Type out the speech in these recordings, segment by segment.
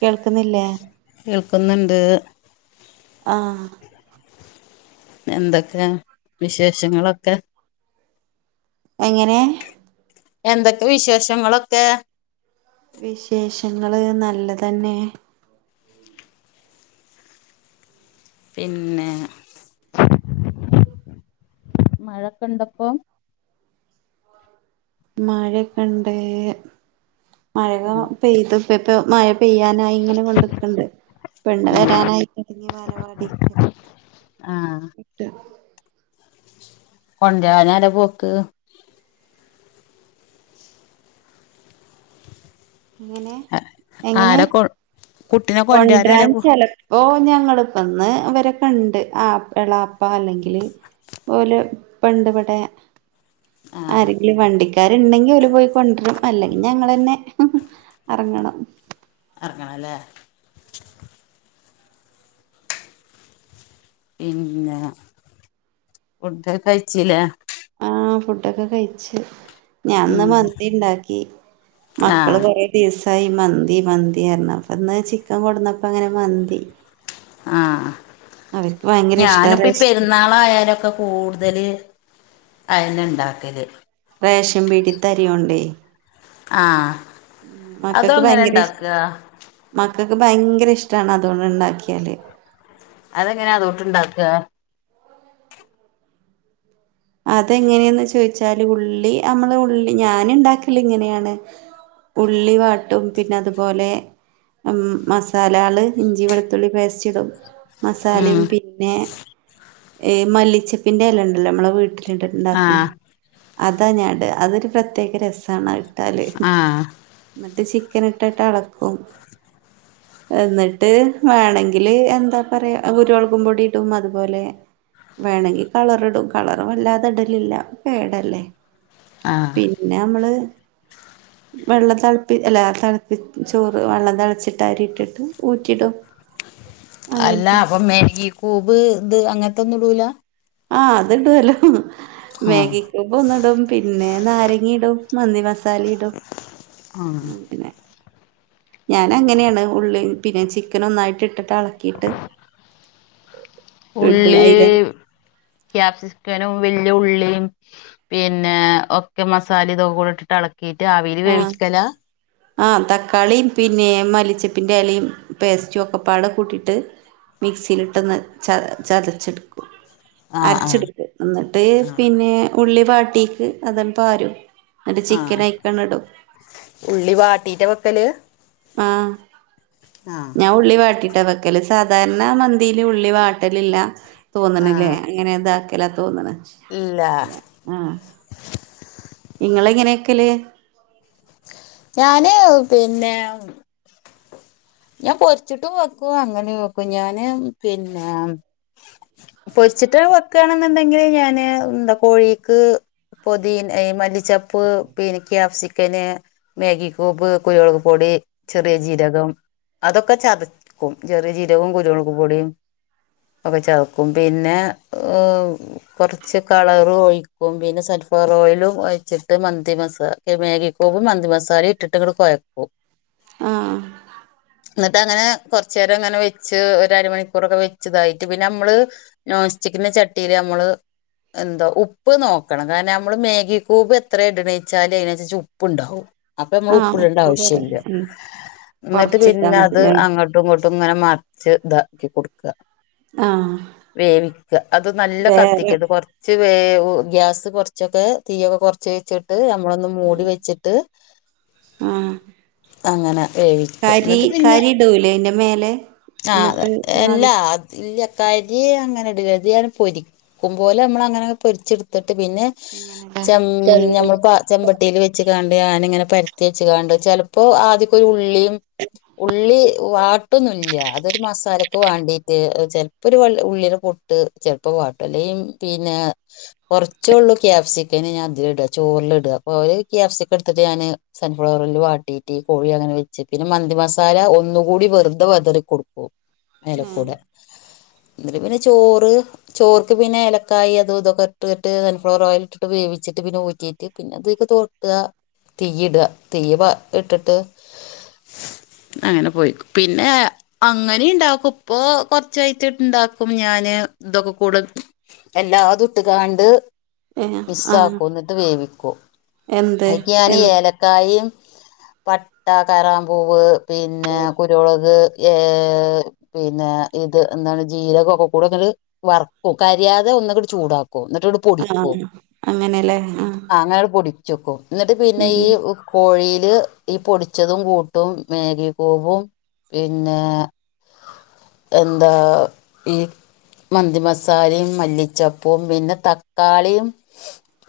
കേൾക്ക്ന്നില്ലേ? കേൾക്കുന്നുണ്ട് ആഹ് എന്തൊക്കെ വിശേഷങ്ങളൊക്കെ? എങ്ങനെ? എന്തൊക്കെ വിശേഷങ്ങളൊക്കെ? വിശേഷങ്ങള് നല്ല തന്നെ. പിന്നെ മഴക്കെ ഇണ്ടപ്പോ? മഴക്കെണ്ട് മഴക പെയ്ത് ഇപ്പ പ്പെ മഴ പെയ്യാനായി ഇങ്ങനെ കൊണ്ട്ക്ക്ണ്ട് പെണ്ണ് ഉം വെരാനായി അടിഞ്ഞി മാലവാടി ആഹ് [unintelligible] കൊണ്ടഞല്ല പോക്ക് എങ്ങനെ എങ്ങനെ ആരാ കൊ കുട്ടിനെ കൊണ്ടരാനാരാ കൊണ്ടൻ പോ ചില ഓഹ് ഞങ്ങിപ്പന്ന് വരെ കണ്ട് ആ എളാപ്പ അല്ലെങ്കില് പോലെ പണ്ട് പടയ ആഹ് ആരെങ്കിലും വണ്ടിക്കാരുണ്ടെങ്കിൽ അവഓല് പോയി കൊണ്ടരും അല്ലെങ്കിൽ ഞങ്ങൾെന്നെ ഇറങ്ങണം ഇറങ്ങണം അല്ലേ പിന്നെ ഫൂഡ കഴിച്ചില്ലേ അഹ് ഫുഡൊക്കെ കഴിച്ചു ഞൻന്ന് ഉം മന്തി ഉണ്ടാക്കി മക്കള് ആഹ് കൊറെ ദിവസായി മന്തി മന്തി റഞ്ഞ അപ്പ ഇന്ന് ചിക്കൻ കൊടുന്നപ്പ അങ്ങനെ മന്തി ആഹ് അവർക്ക് ഭയങ്കര ഇഷ്ടാ ഞാനിപ്പ റേഷൻ പെരുന്നാള ആയാലൊക്കെ കൂടുതൽ അതിനന ഉണ്ടാക്കല് റേഷം പിടിത്തരി ഉണ്ടേ ആഹ് അതും അങ്ങനെ ഉണ്ടാക്കുക മക്കൾക്ക് ഭയങ്കര ഇഷ്ടമാണ് അതുകൊണ്ട് ഉണ്ടാക്കിയാൽ അതെങ്ങനാ അതോട്ട്ണ്ടാക്കുക അതെങ്ങനെയന്ന് ചോദിച്ചാല് ഉള്ളി നമ്മള് ഉള്ളി ഞൻ ഉണ്ടാക്കല ഇങ്ങനെയാണ് ഉള്ളി വാട്ടും പിന്നെ അതുപോലെ മസാല ആള് ഇഞ്ചി വെളുത്തുള്ളി പേസ്റ്റ് ഇടും മസാലയും ഉം പിന്നെ മല്ലിച്ചപ്പിന്റെ അല ഉണ്ടല്ലോ നമ്മളെ വീട് ണ്ടണ്ടാക്കണേ ആഹ് അതാ ഞാണ്ട് അതൊരു പ്രത്യേക രസണോ ഇട്ടാല് ആഹ് എന്നിട്ട് ചിക്കൻ ഇട്ടിട്ട് അളക്കും എന്നിട്ട് വേണമെങ്കില് എന്താ പറയാ ഗുരുവളകും പൊടിടും അതുപോലെ വേണമെങ്കി കളർ ഇടും കളർ വല്ലാതെ ഇടലില്ല പേടല്ലേ ആഹ് പി പിന്നെ നമ്മള് വെള്ളം തിളപ്പി എല്ലാ തിളപ്പി ചോറ് വെള്ളം തിളച്ചിട്ട് അരി ഇട്ടിട്ട് ഊറ്റിടും അ അല്ല അപ്പം മേരിഗ കൂബ് ഇത് അങ്ങനത്തെന്നും ഇടൂല ആഹ് അത്ടല്ലോ ആഹ് മാഗി പന്നിടും പിന്നെ നാരങ്ങി ഇടും മന്തി മസാല ഇടും ആഹ് [unintelligible] ഞാൻ അങ്ങനെയാണ് ഉള്ളി പിന്നെ ചിക്കൻ ഒന്നായിട്ട് ഇട്ടിട്ട് അളക്കിയിട്ട് [unintelligible] ഉള്ളി അയില് ഉം ക്യാപ്സിക്കനും വല്യ ഉള്ളിയും പിന്നെ ഒക്കെ മസാല ഇതൊക്കെ കൂടെ ഇട്ടിട്ട് എള എളക്കീട്ട് ആവീല് ആഹ് വേവിച്ച്ക്കല [unintelligible] ആഹ് തക്കാളിയും പിന്നെ മല്ലിച്ചപ്പിൻ്റെ എലയും പേസ്റ്റും ഒക്കെപ്പാടെ കൂട്ടിയിട്ട് മിക്സിയിലിട്ടൊന്ന് ച ചതച്ചെടുക്കും ആഹ് ആഹ് അരച്ചെടുക്കും എന്നിട്ട് ആഹ് പിന്നെ ഉള്ളി പാട്ടിക്ക് അതെ [unintelligible] എന്നിട്ട് ചിക്കൻ ആഹ് അയിക്കങ്ങട് ഇടും ഉള്ളി വാട്ടീറ്റ വക്കല് ആഹ് ആഹ് ഞാൻ ഉള്ളി വാട്ടിട്ടാ വെക്കല് സാധാരണ മന്തിയില് ഉള്ളി വാട്ടലില്ല തോന്നണില്ലേ ആഹ് അങ്ങനെ ഇതാക്കല്ല തോന്നണ ഇല്ല ആഹ് ഇങ്ങളെങ്ങനെയാക്കല് ഞാന് പിന്നെ ഞാൻ പൊരിച്ചിട്ടും വെക്കും അങ്ങനെ വെക്കും ഞാന് പിന്നെ പൊരിച്ചിട്ട് വെക്കയാണെന്നുണ്ടെങ്കില് ഞാന് എന്താ കോഴിക്ക് പൊതിന മല്ലിച്ചപ്പ് പിന്നെ ക്യാപ്സിക്കന് മാഗിക്യൂബ് കുരുമൊളക് പൊടി ചെറിയ ജീരകം അതൊക്കെ ചതക്കും ചെറിയ ജീരകവും കുരുമുളക് പൊടിയും ഒക്കെ ചേർക്കും പിന്നെ കുറച്ച് കളറ് ഒഴിക്കും പിന്നെ സൺഫ്ലവർ ഓയിലും ഒഴിച്ചിട്ട് മന്തി മസാല മാഗി ക്യൂബും മന്തി മസാലയും ഇട്ടിട്ടങ്ങട് കൊയക്കും ആഹ് എന്നിട്ട് അങ്ങനെ കൊറച്ചേരം അങ്ങനെ വെച്ച് ഒരരമണിക്കൂറൊക്കെ വെച്ചിതായിട്ട് പിന്നെ അമ്മള് നോൺസ്റ്റിക്കിന്റെ ചട്ടിയില് അമ്മള് എന്താ ഉപ്പ് നോക്കണം കാരണം നമ്മള് മേഗിക്യൂബ് എത്ര ഇടണീച്ചാല് അതിനനുസരിച്ച് ഉപ്പ് ഉണ്ടാവും അപ്പൊ നമ്മള് ആഹ് ഉപ്പിടേണ്ട ഉപ്പ് കുറവ് ആവശ്യം ഇല്ല ഉം ഇന്നട്ട് കൊറച്ചിട്ടാ മതില്ലേ അങ്ങോട്ടും ഇങ്ങോട്ടും ഇങ്ങനെ മറിച്ച് ഇതാക്കി കൊടുക്ക ആഹ് വേവിക്ക അത് നല്ല വേറെ കത്തിക്കലത് കൊറ കൊറച്ച് വേവു ഗ്യാസ് കുറച്ചൊക്കെ തീയൊക്കെ കൊറച്ച് വെച്ചിട്ട് നമ്മളൊന്ന് മൂടി ആഹ് വെച്ചിട്ട് ആഹ് അങ്ങനെ വേവിക്ക കരി ന്നട്ട് കരി ഇടൂലേ അതിന്റെ മേലെ എന്നിട്ട് [unintelligible] അത്ല്ല കരി അങ്ങനെ ഇടൂല ഇത് ഞാൻ പൊരി ഒക്കുമ്പോലെ അമ്മൾ അങ്ങനൊക്കെ പൊരിച്ചെടുത്തിട്ട് പിന്നെ അങ്ങനെല്ലേ ച ഞമ്മളിപ്പോ ചെമ്പട്ടിയിൽ വെച്ച്ങ്ങാണ്ട് ഞാനിങ്ങനെ പരുത്തി വെച്ച് കാണ്ട് ചെലപ്പോ ആദ്യക്കൊരുള്ളിയും ഉള്ളി വാട്ടൊന്നുല്യ അത് മസാലൊക്കെ വാണ്ടിട്ട് ചെലപ്പൊ ഒരു ഉള്ളീടെ പൊട്ട് ചെലപ്പ വാട്ടും അല്ലെങ്കി പിന്നെ കുറച്ചേള്ളൂ ക്യാപ്സിക്കേ ഞാനതില് ഇട ചോറിലിടുക അപ്പൊ അവര് ക്യാപ്സിക്ക എടുത്തിട്ട് ഞാന് സൺഫ്ലവറിൽ വാട്ടീയിറ്റ് കോഴി അങ്ങനെ വച്ച് പിന്നെ മന്തി മസാ സമസാല ഒന്നുകൂടി വെറുതെ വെതറി കൊടുക്കും മേലെക്കൂടെ [unintelligible] എന്നിട്ട് പിന്നെ ചോറ് ചോർക്ക് പിന്നെ ഏലക്കായി അതു ഇതൊക്കെ ഇട്ട് ഇട്ട് സൺഫ്ലവർ ഓയിലിട്ടിട്ട് വേവിച്ചിട്ട് പിന്നെ ഊറ്റിട്ട് പി പിന്ന അതൊക്കെ തൊട്ട തീയ്യ് ഇട തീയ് ഇട്ടിട്ട് അങ്ങനെ പോയി പിന്നെ അങ്ങനെ ഇണ്ടാക്കും ഇപ്പൊ കൊറച്ചയിറ്റം ഇട്ടിട്ട് ണ്ടാക്കും ഞാന് ഇതൊക്കെ കൂടെ എല്ലാതുട്ട്കാണ്ട്. ഏഹ് ആഹ് മിസ്സാക്കും എന്നിട്ട് വേവിക്കും. എന്ത് അയിക്ക് ഞാന് എൻ ഏലക്ക. പട്ട, കറാംമ്പൂവ് പിന്നെ,. രൊളക്. ഏഹ് പിന്നെ ഇത് എന്താണ് ജീരകൊക്കെ കൂടെങ്ങട് വറക്കും. കരിയാതെ ഒന്ന്ങ്ങട്ട് ചൂടാക്കും. എന്നിട്ട് ഇ പൊടിക്കും. ആഹ് അങ്ങനെല്ലേ ആഹ് അങ്ങനെട്ട് പൊടിക്കും. ച്ചക്കും. എന്നിട്ട് പിന്നെ ഉം ഈ കോഴീല് ഈ പൊടിച്ചതും കൂട്ടും. മാഗി കൂബും, പിന്നെ. എന്താ ഈ. മന്തി മസാലിം മല്ലിച്ചപ്പും പിന്നെ തക്കാളിം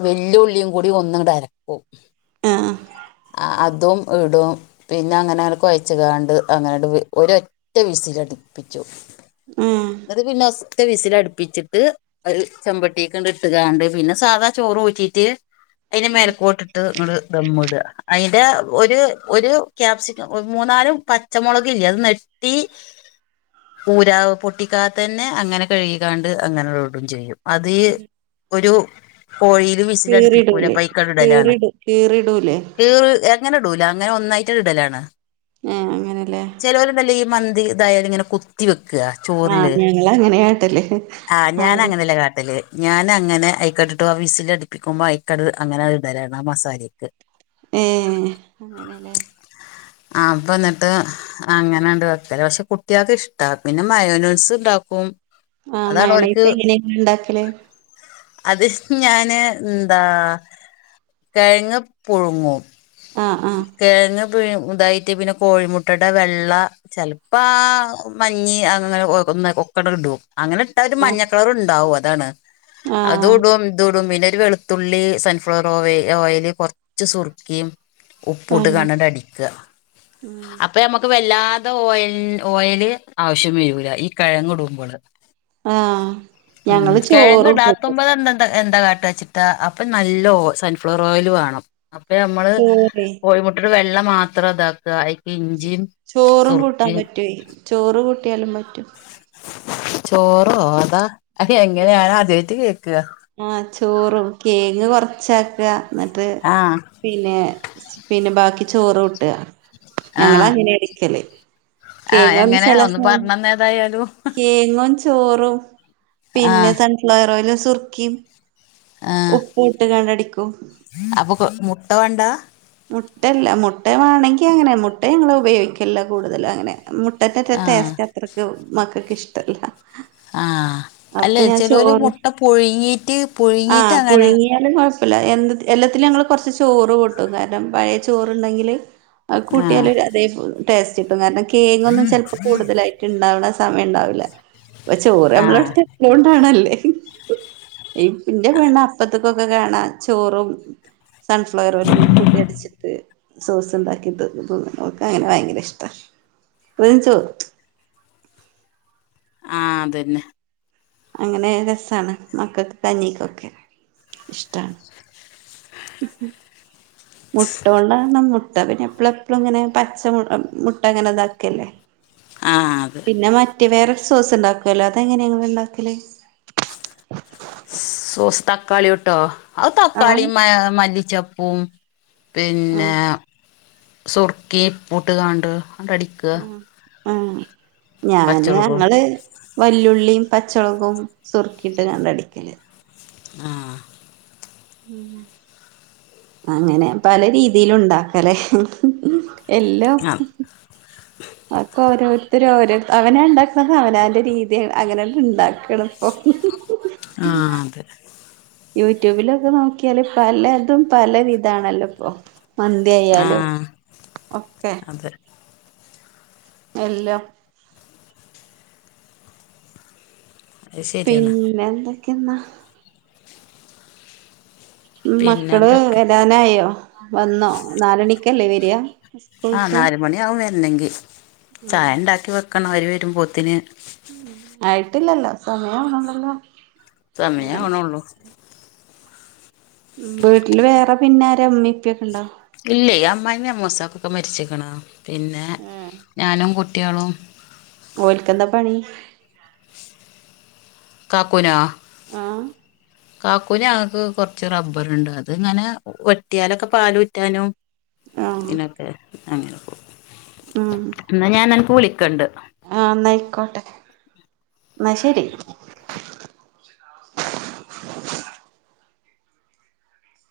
വെല്ല്യ ഉള്ളീം കൂടി ഒന്നങ്ങട്ടരക്ക. ക്കും ആഹ് ആ അതും ഇടും പിന്നങ്ങനെ കൊയച്ച്കാണ്ട് അങ്ങനെ വേ ഒരൊറ്റ വിസിലട്പ്പിച്ചും. ഉം അത് പിന്നെ ഫസ്റ്റ് വിസിലടുപ്പിച്ചിട്ട്. അത് ഒരു ചെമ്പട്ടീക്ക്ണ്ട് ഇട്ട്കാണ്ട് പിന്നെ സാധാ ചോറ് ഊറ്റീട്ട്. അയ്‌ന്റെ ആഹ് മേലക്കോട്ടിട്ട് ഇങ്ങട് ദമ്മ്ടാ അതിന്റെ ഒരു ഒരു കാപ്സി മൂന്നാല് പച്ചമുളക് ഇല്ലെ അത് നെട്ടി ഊരാ പൊട്ടിക്കാതെതന്നെ അങ്ങനെ കഴ്കികാണ്ട് അങ്ങനെട്ഇടും ചെയ്യും. അതീ ഒരു. കോഴിയില് വിസിലടുപ്പിക്കൂലെ കീറിടൂലേ അപ്പയ്ക്കാണ്ട് ഇടലാണ്. കീറിടു കീറിടൂലേ കീറു അങ്ങനെ ഇടൂല അങ്ങനെ ഒന്നായിട്ട് ഇടലാണ്. ഏഹ് അങ്ങനെലേ? ചേലോരുണ്ടല്ലോ ഈ മന്തി ഇതായാല്ങ്ങനെ കുത്തിവെക്കാ. ആഹ് ചോർല് ഞങ്ങളങ്ങനെയാട്ടല് ആഹ് ഞാനങ്ങനല്ല കാട്ടല്. ഞാന് അങ്ങനെ അയിക്കട്ടിട്ട് വിസിലടുപ്പിക്കുമ്പോ അയിക്കട് അങ്ങനാണ്ട് ഇടലാണ്. ആ മസാലീക്ക്. ഏഹ് അങ്ങനെലേ? ആഹ് പ്പന്നിട്ട്. അങ്ങനണ്ട് വെക്കലാ പക്ഷേ കുട്ട്യാക്ക് ഇഷ്ടാ പിന്നെ മയോനെയ്സ്ണ്ടാക്കും. ആഹ് മയണൈസ് എങ്ങനെങ്ങള് ണ്ടാക്കല്? അത് ഞാന് ന്താ കെഴങ്ങ് പുഴുങ്ങും. ആഹ് ആഹ് കെഴങ്ങ് പി ഇതായിട്ട് പിന്നെ കോഴിമുട്ടടെ വെള്ള. ചെൽപ്പ ആ മഞ്ഞി അങ്ങനെ ഒന്ന് ഒകാണ്ട്ടും. അങ്ങനെ ഇട്ട ഒരു ആ മഞ്ഞ കളർണ്ടാവും അതാണ് ആ അതുടും ഇതുടും പിന്നെ ഒരു വെളു തുള്ളി സൺഫ്ലവർ ഓ ഓയല് കൊർച്ച് സുർക്കിം. ആ ഉപ്പൂട്ട്ക്കാണ്ടണ്ട് അടിക്കാ ഉം അപ്പ നമ്മുക്ക് വല്ലാതെ ഓയൽ ഓയല് ആവശ്യം വരൂല ഈ കെഴങ്ങ് ഇടുമ്പള്. ആ ഉം ഞങ്ങള് ചോറും കൂട്ടും കെഴങ്ങടാത്തുമ്പത്ണ്ട [unintelligible] എന്താ കാട്ടാച്ചിട്ടാ അപ്പൊ നല്ല ഓ സൺഫ്ലവർ ഓയല് വേണം അപ്പ നമ്മള് പി കോഴിമുട്ടടെ വെള്ള മാത്രം ഇതാക്കാ അയിക്ക് ഇഞ്ചിം ചോറും കൂട്ടാൻ പറ്റൊയ് ചോറ് കൂട്ടിയാലും പറ്റും. ചോറോ? അതാ അത് എങ്ങനെ? ഞാനാദ്യായിട്ട് കേക്കാ. ആഹ് ചോറും കേങ്ങ് കൊറച്ചാക്കാ ന്നിട്ട്. ആഹ് പിന്നെ പിന്നെ ബാക്കി ചോറൂട്ടാ ഞങ്ങള് ആഹ് അങ്ങനെ അടിക്കല്. ആഹ് എങ്ങനെ? ഒന്ന് പറഞ്ഞന്ന ഏതായാലും. കേങ്ങും, ചോറും പിന്നെ ആഹ് സൺഫ്ലവർ ഓയലും, സുർക്കിം ആഹ് ഉപ്പുട്ട്ങ്ങാണ്ടടിക്കും. അപ്പൊ മുട്ട വാണ്ടാ? മുട്ടല്ല മുട്ട വാണെങ്കി അങ്ങനെ മുട്ട ഞങ്ങള് ഉപയോഗിക്കലില്ല കൂടുതലും അങ്ങനെ മുട്ടന്റെ [unintelligible] ആഹ് ടേസ്റ്റത്രക്ക് മക്കക്കിഷ്ടല്ല ആഹ് അല്ലെയ് ചെലോല് മുട്ട പുഴുങ്ങീറ്റ് പുഴുങ്ങീറ്റങ്ങനേണ് നായാലും കൊഴപ്പല്ല എൽ [unintelligible] കൊഴ്പ്പല്ല എന്തത്തി എല്ലത്തിലും ഞങ്ങള് കൊർച്ച് ചോറ് കൂട്ടും കാരണം പഴേചോറ്ണ്ടെങ്കില് അത് ആഹ് കൂട്ടിയാലൊരു അതേ ടേസ്റ്റ്ട്ടും കാര്ണം കേങ്ങൊന്നും ചെൽപ്പൊ കൂടുതലായി ണ്ടാവണ സമയംണ്ടാവില്ല അപ്പ ചോറ് ആഹ് നമ്മളട്ത്ത് എപ്പളുംണ്ടാവ്ണതല്ലേ ഇ ഇന്റെ പെണ്ണപ്പത്തിക്കൊക്കെ കാണാ ചോറും സൺഫ്ലവറോയിലും കൂട്ടിയട്ച്ചിട്ട് സോസ് ണ്ടാക്കി തി തിന്നുണു ഓക്കങ്ങനെ ഭയങ്കരഷ്ട [unintelligible] ആഹ് അതന്നെ അങ്ങനെ രസാണ് മക്കക്ക് കഞ്ഞിക്കൊക്കെ ഇഷ്ടാ മുട്ടോണ്ടാകണം മുട്ട പിന്നെപ്പളെപ്പളും ങ്ങനെ പച്ച മുട്ട ങ്ങനെ താക്കല്ലേ ആഹ് അത് പിന്നെ മറ്റേ വേറൊരു സോസ് ണ്ടാക്കുവോലോ അതെങ്ങനെങ്ങള് ണ്ടാക്കല് സോസ് തക്കാളിയോട്ടോ അത് തക്കാളി ആഹ് മ മല്ലിച്ചപ്പും പിന്നെ ആഹ് സുർക്കിം പ്പുട്ട്ങ്ങാണ്ട് പടിക്ക ഉം ഞാന് പച്ചമുളകും ഞങ്ങള് വല്ലുള്ളീം പച്ചൊളകിം സുർക്കിട്ട്ങ്ങാണ്ടടിക്ക ആഹ് അങ്ങനെ പല രീത്തിലുണ്ടാക്കലേ യെല്ലോ അതൊക്കോരോര്ത്തരോരോ അവനണ്ടാക്ക്‌ണതവനാന്റെ രീതി അങ്ങനങ്ങട്ട് ണ്ടാക്കണം ആഹ് അതെ യൂട്യൂബിലൊക്കെ നോക്കിയാല് പലതും പല വിധാണല്ലോപ്പൊ ആ മന്തിയായാലും ഓക്കെ അതെ എല്ലാം അത് ശരിയാണ് പിന്നെന്തൊക്കേന്നാ പിന്നെ മ്മക്കള് എന്തൊക്കെ വരാനായോ വന്നോ നാലണിക്കല്ലേ വരിയാ ആഹ് നാല് മണിയാവും വെര്ണങ്കി ഉം ചായ ണ്ടാക്കി വെക്കണവര് വെരുമ്പോത്തിന് ആയിട്ടില്ലല്ലോ സമയാവ്ണൊള്ളോല്ലോ സമയാവ്ണൊള്ളൂ വീട്ടില് വേറെപിന്നാര മ്മി പ്പി ഒക്കെണ്ടോ ക്കില്ലയ് അമ്മായ്മിം അമ്മോസക്കി ഒക്കെ മരിച്ചിക്ക്ണ് പിന്നെ ആഹ് ഞാനും കുട്ടിയാളും ഓൽക്കെന്താ പണി കാക്കൂനോ ആഹ് കാക്കു ഞങ്ങക്ക് കൊർച്ച് റബ്ബറ്ണ്ട് അത്ങ്ങനെ വെട്ടിയാലൊക്കെ പാലൂറ്റാനും ആഹ് തിനൊക്കെ അങ്ങനെ ഉം ന്നാ ഞാനനക്ക്‌ വുളിക്കണ്ട് ആഹ് ന്നയ്ക്കോട്ടെ ന്നാ ശരി